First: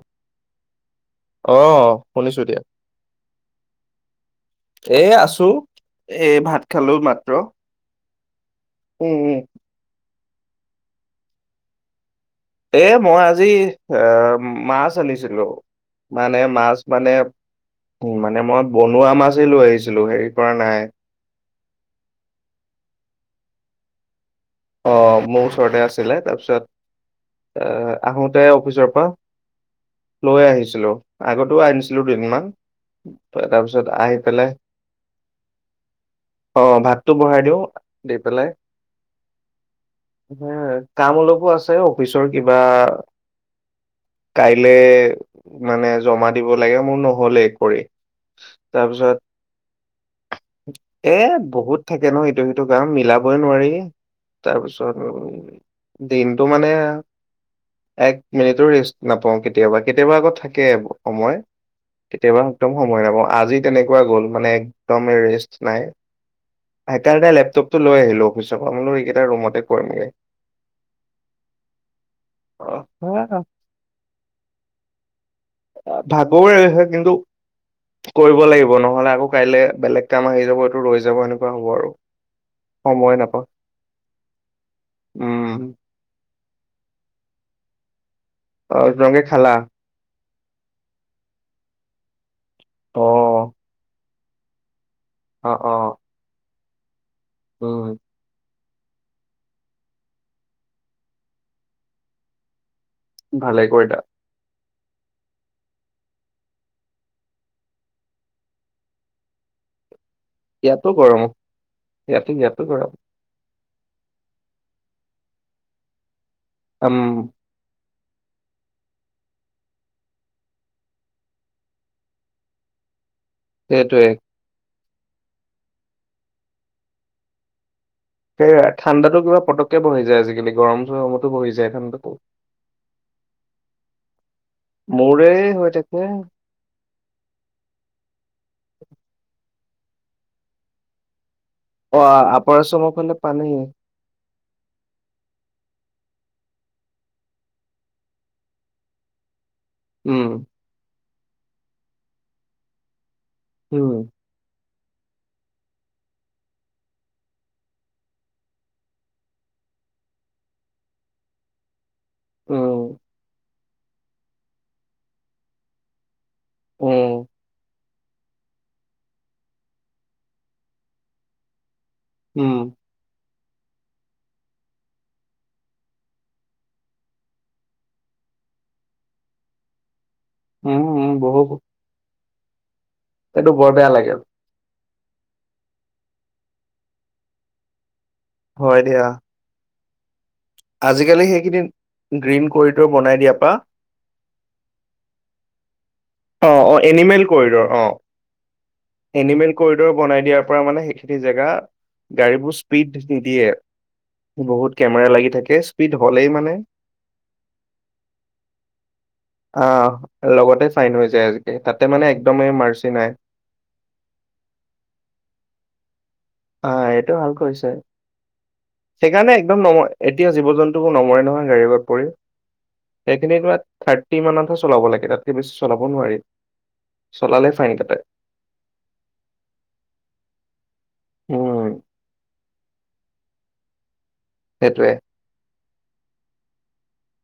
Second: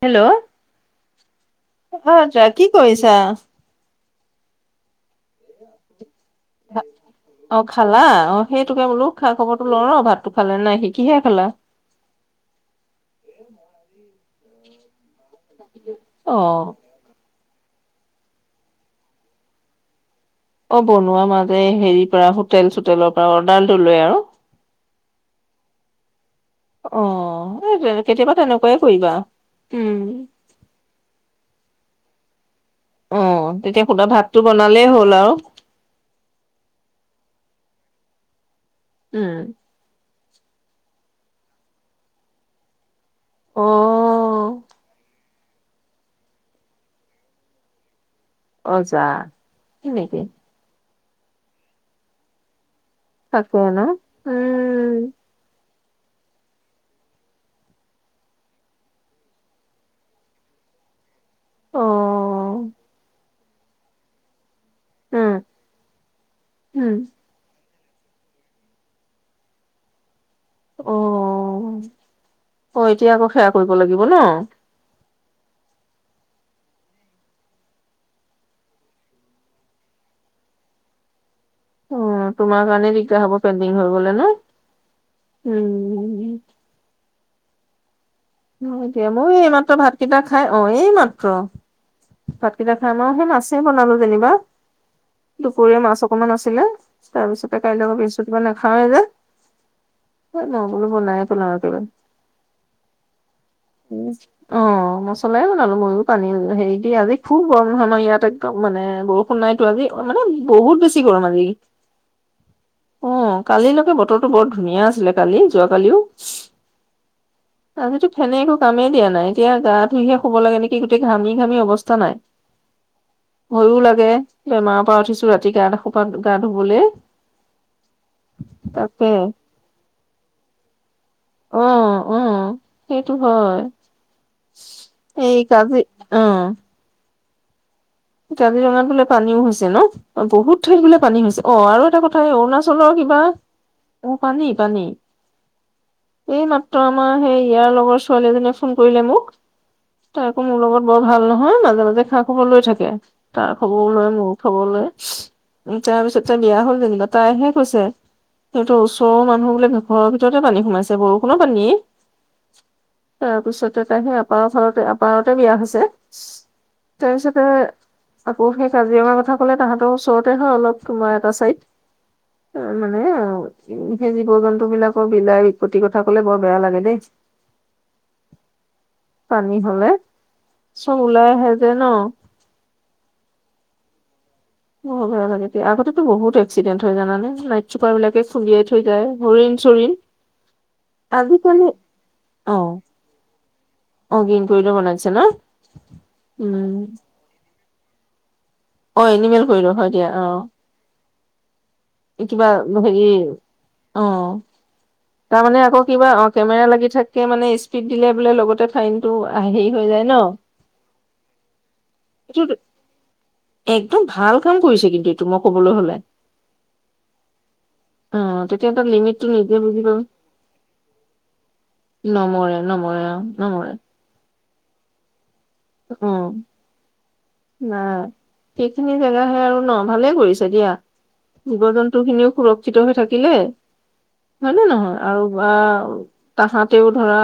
Hello অ শুনিছো আচ্ছা দিয়া কি কৰিছা? এ আছো। এ ভাত খালো মাত্ৰ। অ খালা অ সেইটোকে বোলো উম খা উম খবৰটো লও অ ভাতটো খালে নে নাই কিহেৰে খালা? এ মই আজি এ মাছ আনি ছিলো অ মানে মাছ মানে উ মানে মই বনোৱা মাছে লৈ আহিছিলো হেৰি কৰা অ নাই বনোৱা মাছ, হেৰিৰ পৰা হোটেল চোটেলৰ পৰা অৰ্ডাৰটো লৈ আৰু? অ মোৰ ওচৰতে আছিলে অ তাৰপিছত এই এ কেতিয়াবা আহোতে তেনেকুৱাই অফিচৰ কৰিবা পৰা উম লৈ আহিছিলো আগতো আনি ছিলো দুদিনমান, অ তেতিয়া তাৰপিছত সুধা আহি ভাতটো পেলাই বনালেই হ'ল আৰু অ ভাতটো বহাই দিও আহি পেলাই উম। কাম অলপো আছে অফিচৰ কিবা, অ কাইলে মানে জমা দিব লাগে মোৰ নহ'লে কৰি অ যা তাৰপিছত হয় নেকি এ বহুত থাকে ন ইটো সিটো কাম মিলাবই তাকে নোৱাৰি ন তাৰ পিছত, উম দিনটো মানে এক মিনিটৰ ৰেষ্ট নাপাও কেতিয়াবা কেতিয়াবা আকৌ থাকে আক। সময় অ কেতিয়াবা একদম সময় নাপাওঁ আজি তেনেকোৱা গ'ল মানে, একদমে উম ৰেষ্ট নাই উম সেইকাৰণে লেপটপটো লৈ আহিলো অফিচৰ মই বোলো এইকেইটা ৰুমতে কৰিমগে। অ অ এতিয়া আকৌ সেয়া কৰিব লাগিব ন? ভাগৰ লাগিছে কিন্তু, কৰিব লাগিব নহলে আকৌ কাইলে বেলেগ কাম আহি যাব এইটো ৰৈ যাব। হ'ব আৰু উম তোমাৰ কাৰণে সময় দিগদাৰ হ'ব। নাপাওঁ পেন দিং হৈ গলে ন? উম উম। অ হব দিয়া। তোমালোকে মই খালা এইমাত্ৰ ভাতকেইটা খাই অ এইমাত্ৰ ভাতকেইটা খাই অ আমাৰ সেই মাছেই বনালো যেনিবা, অ অ দুপৰীয়া মাছ অকমান আছিলে। তাৰপিছতে উম কাইলৈ বৃহস্পতিবাৰ না খাৱে যে। এ মই বোলো বনাইয়ে পেলাওঁ আৰু একেবাৰে। ভালে কৰিলা। অঁ। মছলাই বনালো ময়ো পানী হেৰি দি আজি খুব গৰম নহয় ন ইয় একদম মানে বৰষুণ নাইতো আজি। মানে বহুত ইয়াতো বেছি গৰম গম আজি। ইয়াতো ইয়াতো গৰম অঁ। কালিলৈকে বতৰটো বৰ ধুনীয়া আছিলে, কালি যোৱাকালিও। উম। আজিতো ফেনে একো কামেই দিয়া নাই। এতিয়া গা ধুইহে শুব লাগে নেকি গোটেই ঘামি ঘামি অৱস্থা নাই। [inaudible] ভয়ো সেইটোৱে লাগে বেমাৰৰ পৰা উঠিছো ৰাতি গা সোপা গা ধুবলে। সেয়াই তাকে ঠাণ্ডাটো কিবা পটককৈ বহি যায় আজিকালি গৰম চৰমত অ যে নন্ত অ সেইটো হয় মোৰে এই হৈ কাজি থাকে অ কাজিৰঙাত বোলে পানীও হৈছে ন বহুত ঠাইত বোলে পানী হৈছে অ আৰু এটা কথা আপাৰ আচামৰ অৰুণাচলৰ ফালে কিবা পানী অ পানী পানী এই মাত্ৰ আমাৰ সেই ইয়াৰ লগৰ ছোৱালী এজনীয়ে ফোন কৰিলে মোক উম তাই আকৌ মোৰ লগত বৰ ভাল নহয় মাজে মাজে খা খবৰ লৈ থাকে তাৰ খবৰও উম লৈ মোৰ খাব লৈ উ তাৰ পিছত তাৰ বিয়া হল যেনিবা তাইহে কৈছে সেইহত ওচৰৰ মানুহ বোলে ঘৰৰ ভিতৰতে পানী সোমাইছে বৰষুণো পানীয়ে উম তাৰপিছতে তাই সেই আপাৰ ঘৰতে আপাৰতে বিয়া হৈছে উম তাৰপিছতে আকৌ সেই কাজিৰঙাৰ কথা কলে তাহাঁতৰ ওচৰতে হয় অলপ তোমাৰ এটা উম চাইদ মানে সেই জীৱ জন্তুবলাকৰ বিলাই বিপত্তিৰ কথা কলে বৰ বেয়া লাগে দেই পানী হলে উম চব উম ওলাই আহে যে ন সেইটো বৰ বেয়া লাগে বহ বেয়া লাগে আগতে বহুত এক্সিডেণ্ট হয় জানে নাইট চুপাৰ বিলাক খুলিয়াই হয় থৈ যায় দিয়া হৰিণ চৰিণ আজিকালি সেইখিনি গ্ৰীণ অ কৰিডৰ বনাই দিয়াৰ পৰা অ কিন কৰিটো মনছে ন অ উম, অ এনিমেল কৰিডৰ অ অ' এনিমেল হয় কৰিডৰ দিয়া বনাই দিয়াৰ অ' পৰা মানে সেইখিনি জেগা কিবা গাড়ীবোৰ স্পীড হেৰি নিদিয়ে বহুত কেমেৰা লাগি থাকে মানে আকৌ স্পীড কিবা অ হ'লেই মানে কেমেৰা লাগি থাককে মানে স্পীড দিলে বোলে লগতে ফাইনতটো হেৰি হৈ যায় ন তে ফাইন হৈ যায় আজি তাতে মানে একদম এইটো মাৰ্চি নাই একদম ভাল কাম কৰিছে কিন্তু এইটো মই কবলৈ হলে আহ এইটো ভাল কৰিছে অ' তেতিয়া এটা লিমিট টো সেইকাৰণে নিজে একদম নম বুজি পাবি এতিয়া জীৱ জন্তুো নমৰে নহয় গাড়ীৰ এত পৰি নমৰে নমৰে অ' সেইখিনি কিবা নমৰে থাৰ্টি মানতহে চলাব লাগে তাত চলাব নোৱাৰি অ' চলালে ফাইন কাটে নাই সেইখিনি জেগাহে আৰু ন ভালে কৰিছে দিয়া জীৱ উম জন্তু খিনিও সুৰক্ষিত হৈ থাকিলে হয় নে সেইটোৱে নহয় আৰু বা তাহাতেও ধৰা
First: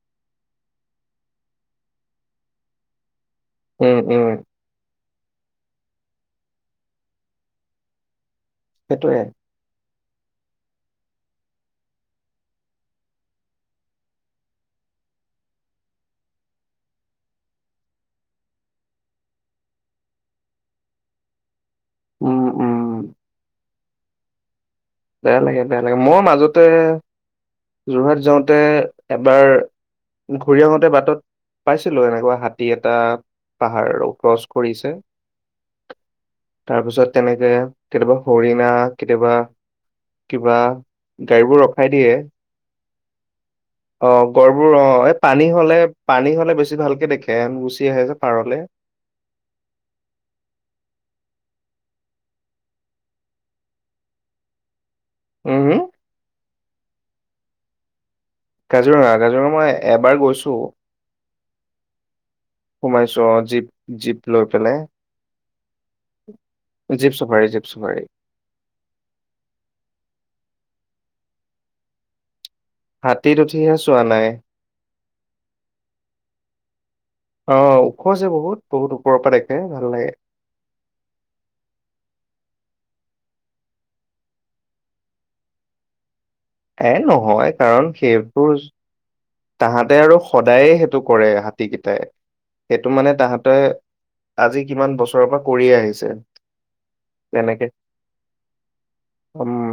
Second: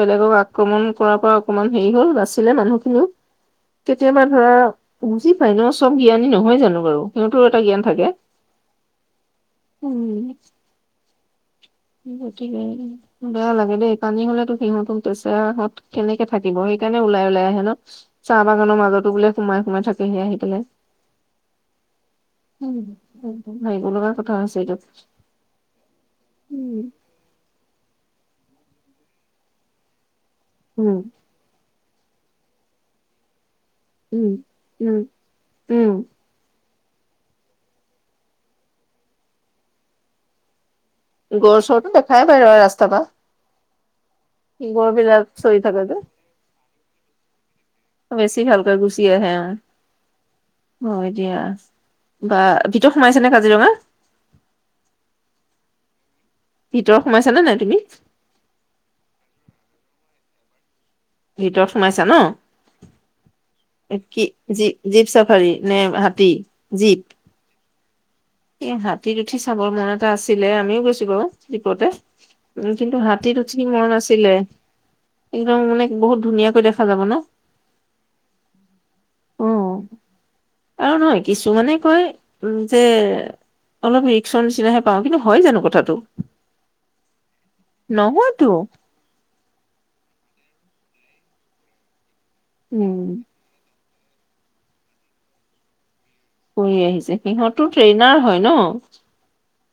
বেলেগক আক্ৰমণ কৰাৰ পৰা অকনমান হেৰি হল বাচিলে মানুহ উম উম কেতিয়াবা ধৰা বুজি পাই ন চব জ্ঞানী নহয় জানো বাৰু সিহঁতৰ এটা জ্ঞান থাকে সেইটোৱে উম গতিকে বেয়া লাগে দেই পানী হলেতো সিহঁতো বেচেৰা হত কেনেকে থাকিব সেই সেইকাৰণে ওলাই ওলাই আহে ন চাহ বাগানৰ মাজতো বোলে সোমাই সোমাই থাকে আহি পেলে অ'ক উম একদম ভাবিব লগা কথা হৈছে এইটোত বেয়া লাগে বেয়া লাগে মই মাজত যোৰহাট যাওঁতে এবাৰ ঘূৰি আহোতে উম বাটত পাইছিলো এনেকুৱা হাতী এটা পাহাৰো উম ক্ৰছ কৰিছে উম উম তাৰ পিছত তেনেকে কেতিয়াবা হৰিণা কেতিয়াবা কিবা গড় গাড়ীবোৰ ৰখাই চৰটো দিয়ে দেখাই পাই ৰাস্তা পা অ গড়বোৰ অ শিঙৰ এই বিলাক পানী চৰি হলে থাকে যে পানী হলে বেছি ভালকে দেখে আহে যে বেছি পাৰলে ভালকে গুচি আহে হয় দিয়া বা ভিতৰত সোমাইছে নে কাজিৰঙা উম ভিতৰত সোমাইছানে নাই তুমি কাজিৰঙা কাজিৰঙা মই এবাৰ গৈছো ভিতৰত সোমাইছা ন সোমাইছো অ জীপ জীপ কি লৈ জ পেলাই জীপ চাফাৰী নে হাতী জীপ জীপচাফাৰি এ হাতীত উঠি চাবৰ মন এটা আছিলে আমিও গৈছো বাও জীপতে উ কিন্তু হাতীত উঠি উঠিহে মন চোৱা নাই আছিলে কিন্তু মানে বহুত ধুনীয়াকৈ দেখা যাব ন অ ওখ আছে বহুত বহুত ওপৰৰ পৰা অ দেখে ভাল লাগে আৰু নহয় কিছু মানে কয় উ যে অলপ ৰিক্সৰ নিচিনাহে পাওঁ কিন্তু হয় জানো কথাটো এ নহয় কাৰণ নহয়তো সেইবোৰ তাহাঁতে আৰু সদায়ে সেইটো কৰে হাতী কেইটাই সেইটো উম মানে তাহাঁতে আজি কিমান বছৰৰ পৰা কৰিয়ে আহিছে কৰি আহিছে সিহঁতো তেনেকে ট্ৰেইনাৰ হয় ন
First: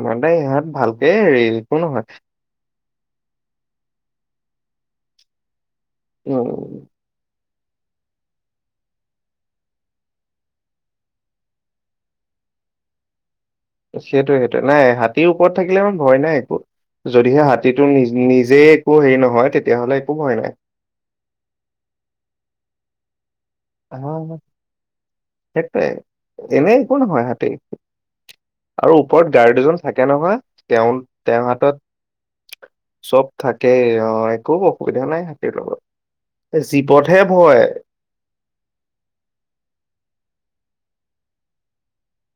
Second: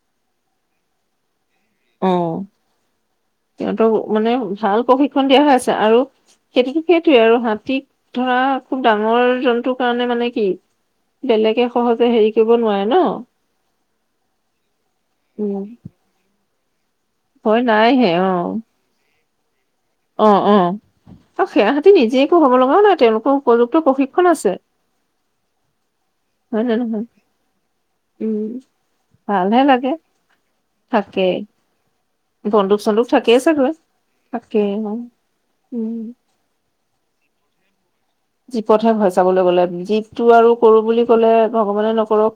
ম তে ইহঁত ভালকে ৰেল [unintelligible] অ সিহঁতক মানে ভাল প্ৰশিক্ষণ দিয়া হৈ আছে আৰু উম খেতিটো সেইটোৱে আৰু হাতী ঠিক ধৰা খুব ডাঙৰ জন্তুৰ কাৰণে মানে কি বেলেগে সহজে হেৰি কৰিব নোৱাৰে ন সেইটো সেইটো নাই হাতীৰ ওপৰত উম থাকিলে ভয় নাই একো যদিহে ভয় হাতীটো নি নাইহে অ নিজে একো হেৰি নহয় তেতিয়াহ'লে একো অ ভয় নাই অ আৰু সেৱাহতি নিজে একো হব লগাও নাই তেওঁলোক অহ সেইটোৱে হয় নে এনেই একো নহয় হাতী উম আৰু ওপৰত ভালহে গাৰ্ডজন লাগে থাকে নহয় তেওঁ থাকে তেওঁৰ হাতত বন্দুক চন্দুক চব চাগৈ থাকেই অ একো থাকে অ অসুবিধা নাই হাতীৰ লগত উম জীপতহে ভয় জীপতহে ভয় চাবলৈ গলে জীপটো আৰু কৰো বুলি কলে ভগৱানে নকৰক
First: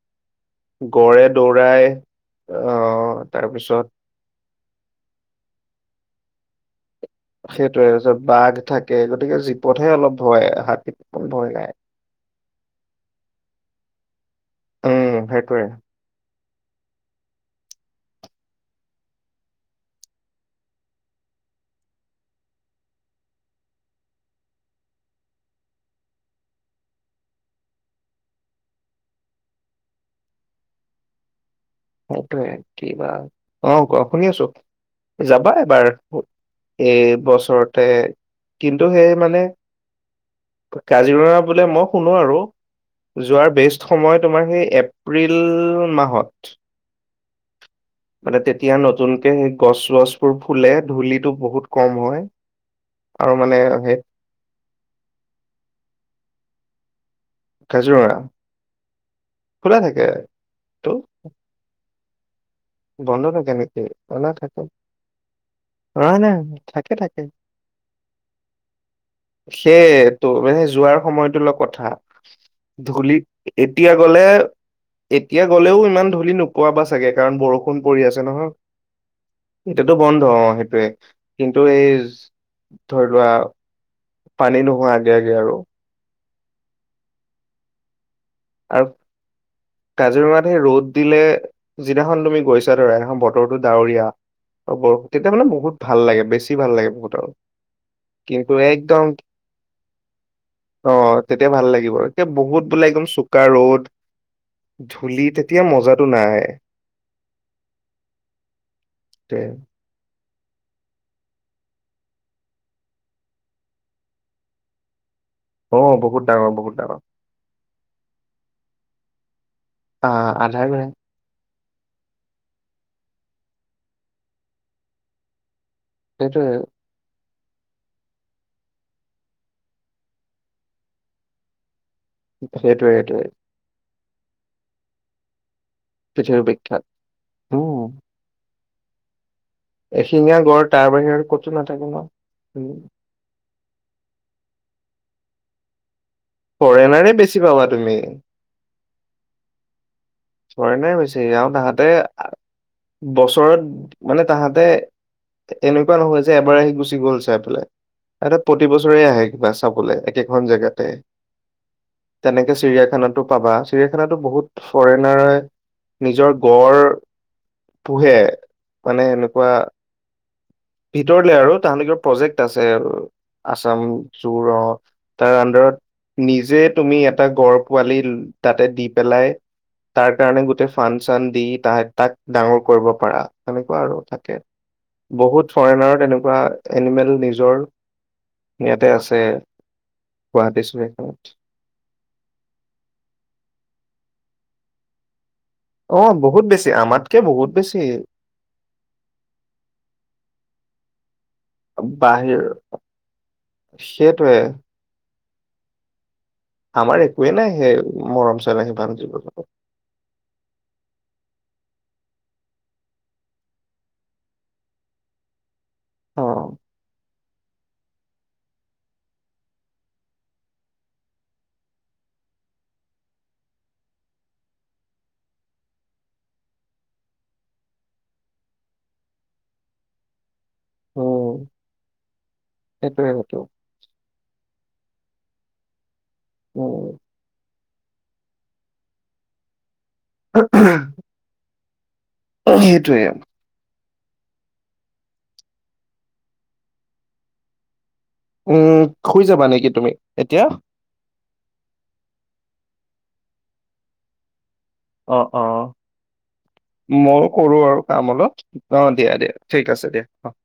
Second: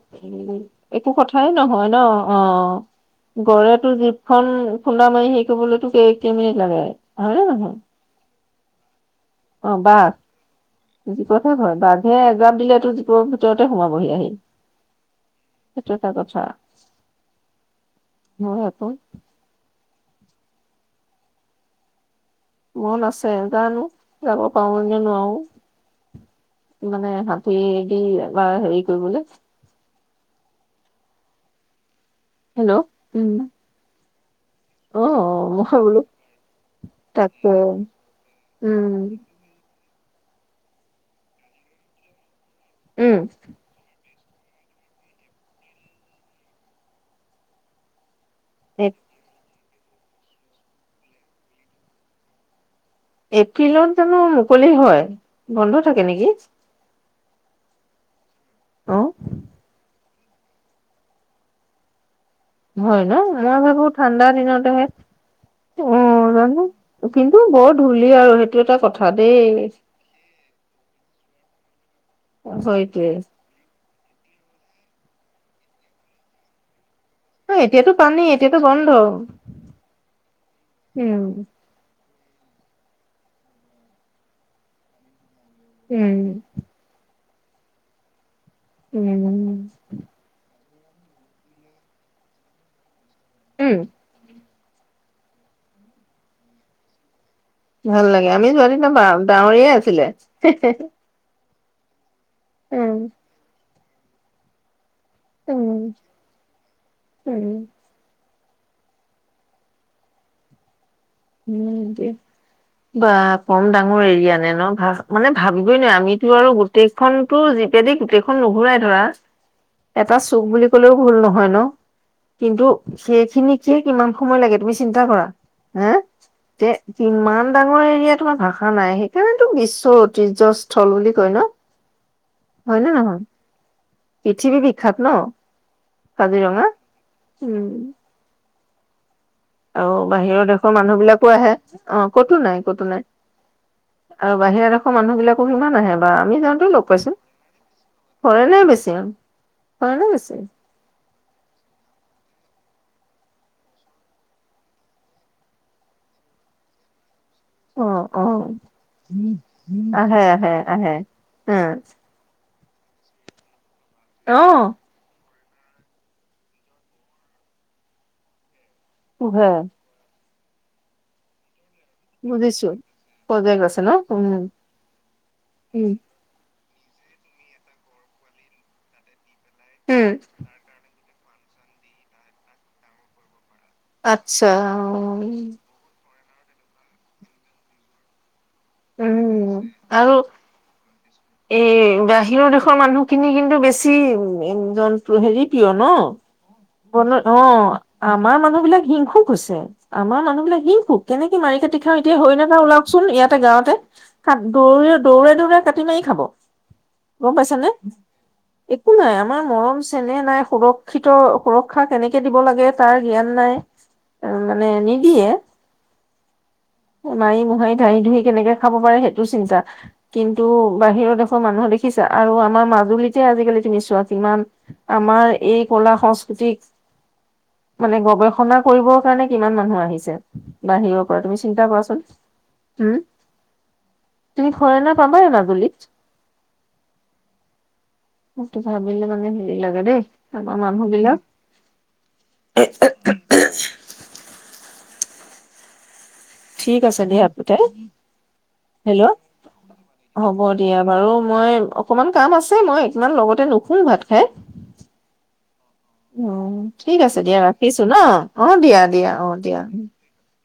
একো গড়ে কথাই দৌৰাই নহয় ন অহ আহ তাৰপিছত গড়েতো জীপখন খুন্দা মাৰি হেৰি কৰিবলৈ কে কেই মিনিট লাগে হয়নে নহয় সেইটোয়ে আৰু বাঘ থাকে গতিকে অ জীপতহে বাঘ অলপ ভয় হাতীত ইমান জীপতহে নাই ভয় বাঘে এজাপ দিলেটো জীপৰ ভিতৰতে সোমাবহি আহি উম সেইটোৱে সেইটো এটা কথা হয় আক মন আছে জানো যাব পাৰো নে নোৱাৰো কি মানে হাতীয়ে দি এবাৰ হেৰি কৰিবলে সেইটোৱে কি বা উম অ কোৱা শুনি আছো অ যাবা মই এবাৰ বোলো এই তাকে বছৰতে কিন্তু উম সেই মানে কাজিৰঙা বোলে মই শুনো আৰু উম যোৱাৰ বেষ্ট সময়ত তোমাৰ সেই এপ্ৰিল মাহত মানে তেতিয়া এ নতুনকে সেই গছ চছবোৰ ফুলে ধূলিটো বহুত কম হয় আৰু মানে এপ্ৰিলত সেই জানো মুকলি হয় বন্ধ থাকে নেকি কাজিৰঙা অ খোলা থাকে টো হয় ন বন্ধ মই থাকে নেকি ভাবো ঠাণ্ডা খোলা থাকে দিনতেহে অ না নাই জানো থাকে থাকে কিন্তু বৰ ধূলি আৰু সেইটো এটা কথা দেই সেই তো মানে যোৱাৰ সময়টো লগত কথা হয়তে ধূলি এতিয়া গ'লে এতিয়া গ'লেও ইমান ধূলি নোপোৱা বা চাগে কাৰণ কাৰণ অ', বৰষুণ এতিয়াতো পৰি পানী আছে নহয় এতিয়াতো বন্ধ এটোটো বন্ধ অ সেইটোৱে উম কিন্তু এই ধৰি লোৱা পানী নোহোৱা আগে আগে আৰু। উম আৰু উম কাজিৰঙাত সেই ৰ'দ দিলে যিদিনাখন তুমি গৈছা ধৰা বতৰটো উম ডাৱৰীয়া আৰু বৰষুণ তেতিয়া মানে বহুত ভাল লাগে বেছি ভাল লাগে বহুত আৰু। ভাল লাগে আমি কিন্তু একদম এতিয়া ভাল লাগিব এতিয়া বহুত বোলে উম একদম চোকা ৰ'দ ধূলি তেতিয়া উম মজাটো নাই উম উম উ দ বা কম ডাঙৰ এৰিয়া নে ন ভাল মানে ভাবিবই অ নোৱাৰি বহুত আমিতো আৰু ডাঙৰ বহুত ডাঙৰ গোটেইখনতো জিপেদি গোটেইখন নুঘূৰাই ধৰা এটা আহ চুক আধাৰ বুলি ঘূৰাই কলেও ভুল নহয় ন। কিন্তু সেইখিনিকে কিমান সময় লাগে তুমি চিন্তা কৰা হে সেইটোৱে তে কিমান ডাঙৰ এৰিয়া তোমাৰ ভাষা নাই সেইকাৰণেতো বিশ্বৰ ঐতিহ্যস্থল বুলি কয় ন। সেইটোৱে সেইটোৱে পৃথিৱীৰ বিখ্যাত ন পৃথিৱী কাজিৰঙা বিখ্যাত উম আৰু এশিঙীয়া বাহিৰৰ গড় দেশৰ তাৰ মানুহ বাহিৰে বিলাকো ক'তো আহে নাথাকে ন অ কতো নাই উম কতো নাই আৰু বাহিৰা দেশৰৰ মানুহ বিলাকো কিমান আহে। আমি যাওঁতে লগ ফৰেনাৰে পাইছো বেছি পাবা তুমি ফৰেনে বেছি আৰু ফৰেণ বেছি ফৰেনা বেছি আৰু তাহাঁতে বছৰত মানে তাহাঁতে এনেকুৱা নহয় যে এবাৰ আহি গুচি গ'ল চাই এ অ অ প্ৰতি বছৰে আহে কিবা চাবলৈ একেখন জেগাতে উম তেনেকে চিৰিয়াখানাতো পাবা চিৰিয়াখানাতো বহুত আহ ফৰেন নিজৰ গড় পোহে মানে এনেকুৱা পোহে ভিতৰলে আৰু তাহগৰ প্ৰজেক্ট আছে বুজিছো প্ৰজেক্ট আছাম আছে ন উম জুৰ অ তাৰ আণ্ডৰত উম নিজে তুমি এটা গড় পোৱালি তাতে দি পেলাই উম তাৰ কাৰণে গোটেই ফান চান দি ত তাক ডাঙৰ কৰিব পাৰা তেনেকুৱা আৰু তাকে আচ্ছা বহুত ফৰেনাৰো তেনেকুৱা এনিমেল নিজৰ ইয়াতে আছে উম আৰু গুৱাহাটি চাইতে এই বাহিৰৰ দেশৰ মানুহখিনি কিন্তু বেছি জন্তু হেৰি প্ৰিয় ন অ বহুত বেছি বন আমাতকে অ বহুত বেছি আমাৰ মানুহ বিলাক হিংসুক হৈছে আমাৰ মানুহ বিলাক হিংসুক কেনেকে মাৰি খেতি খাওঁ এতিয়া বাহিৰ হৰিণা এটা ওলাকচোন ইয়াতে গাঁৱতে ক সেইটোৱে দৌ দৌৰে দৌৰে কাটি মাৰি খাব। আমাৰ একোৱে গম নাই পাইছানে সেই মৰম চেনেহ একো সিমান জীৱ নাই আমাৰ জন্তু মৰম চেনেহ নাই সুৰক্ষিত সুৰক্ষা কেনেকে দিব লাগে তাৰ জ্ঞান নাই মানে নিদিয়ে। অ মাৰি-মোহাৰি, ধাহি-ধুহি কেনেকে খাব পাৰে সেইটো চিন্তা! কিন্তু বাহিৰৰ দেশৰ মানুহ দেখিছে আৰু আমাৰ মাজুলীতে আজিকালি তুমি চোৱা, কিমান আমাৰ এই কলা সং জিক মানে গৱেষণা কৰিবৰ কাৰণে কিমান মানুহ আহিছে। বাহিৰৰ পৰা তুমি উম চিন্তা কৰাচোন! হম সেইটোৱে সেইটোৱে। তুমি ফৰেনাৰ পাবাই মাজুলীত। অ'। সেইটো ভাবিলে মানে হেৰি লাগে দেই। আমাৰ মানুহবিলাক সেইটোৱে। ঠিক আছে, দিয়া [unintelligible] উম হেল্ল'। শুই যাবা নেকি তুমি হ'ব এতিয়া দিয়া বাৰু। মই অকমান কাম আছে মই ইমান লগতে নুশু ভাত খাই! অ' অ'। অ ময়ো কৰো আৰু কাম অলপ। অ' দিয়া দিয়া। ঠিক আছে দিয়া। অ'।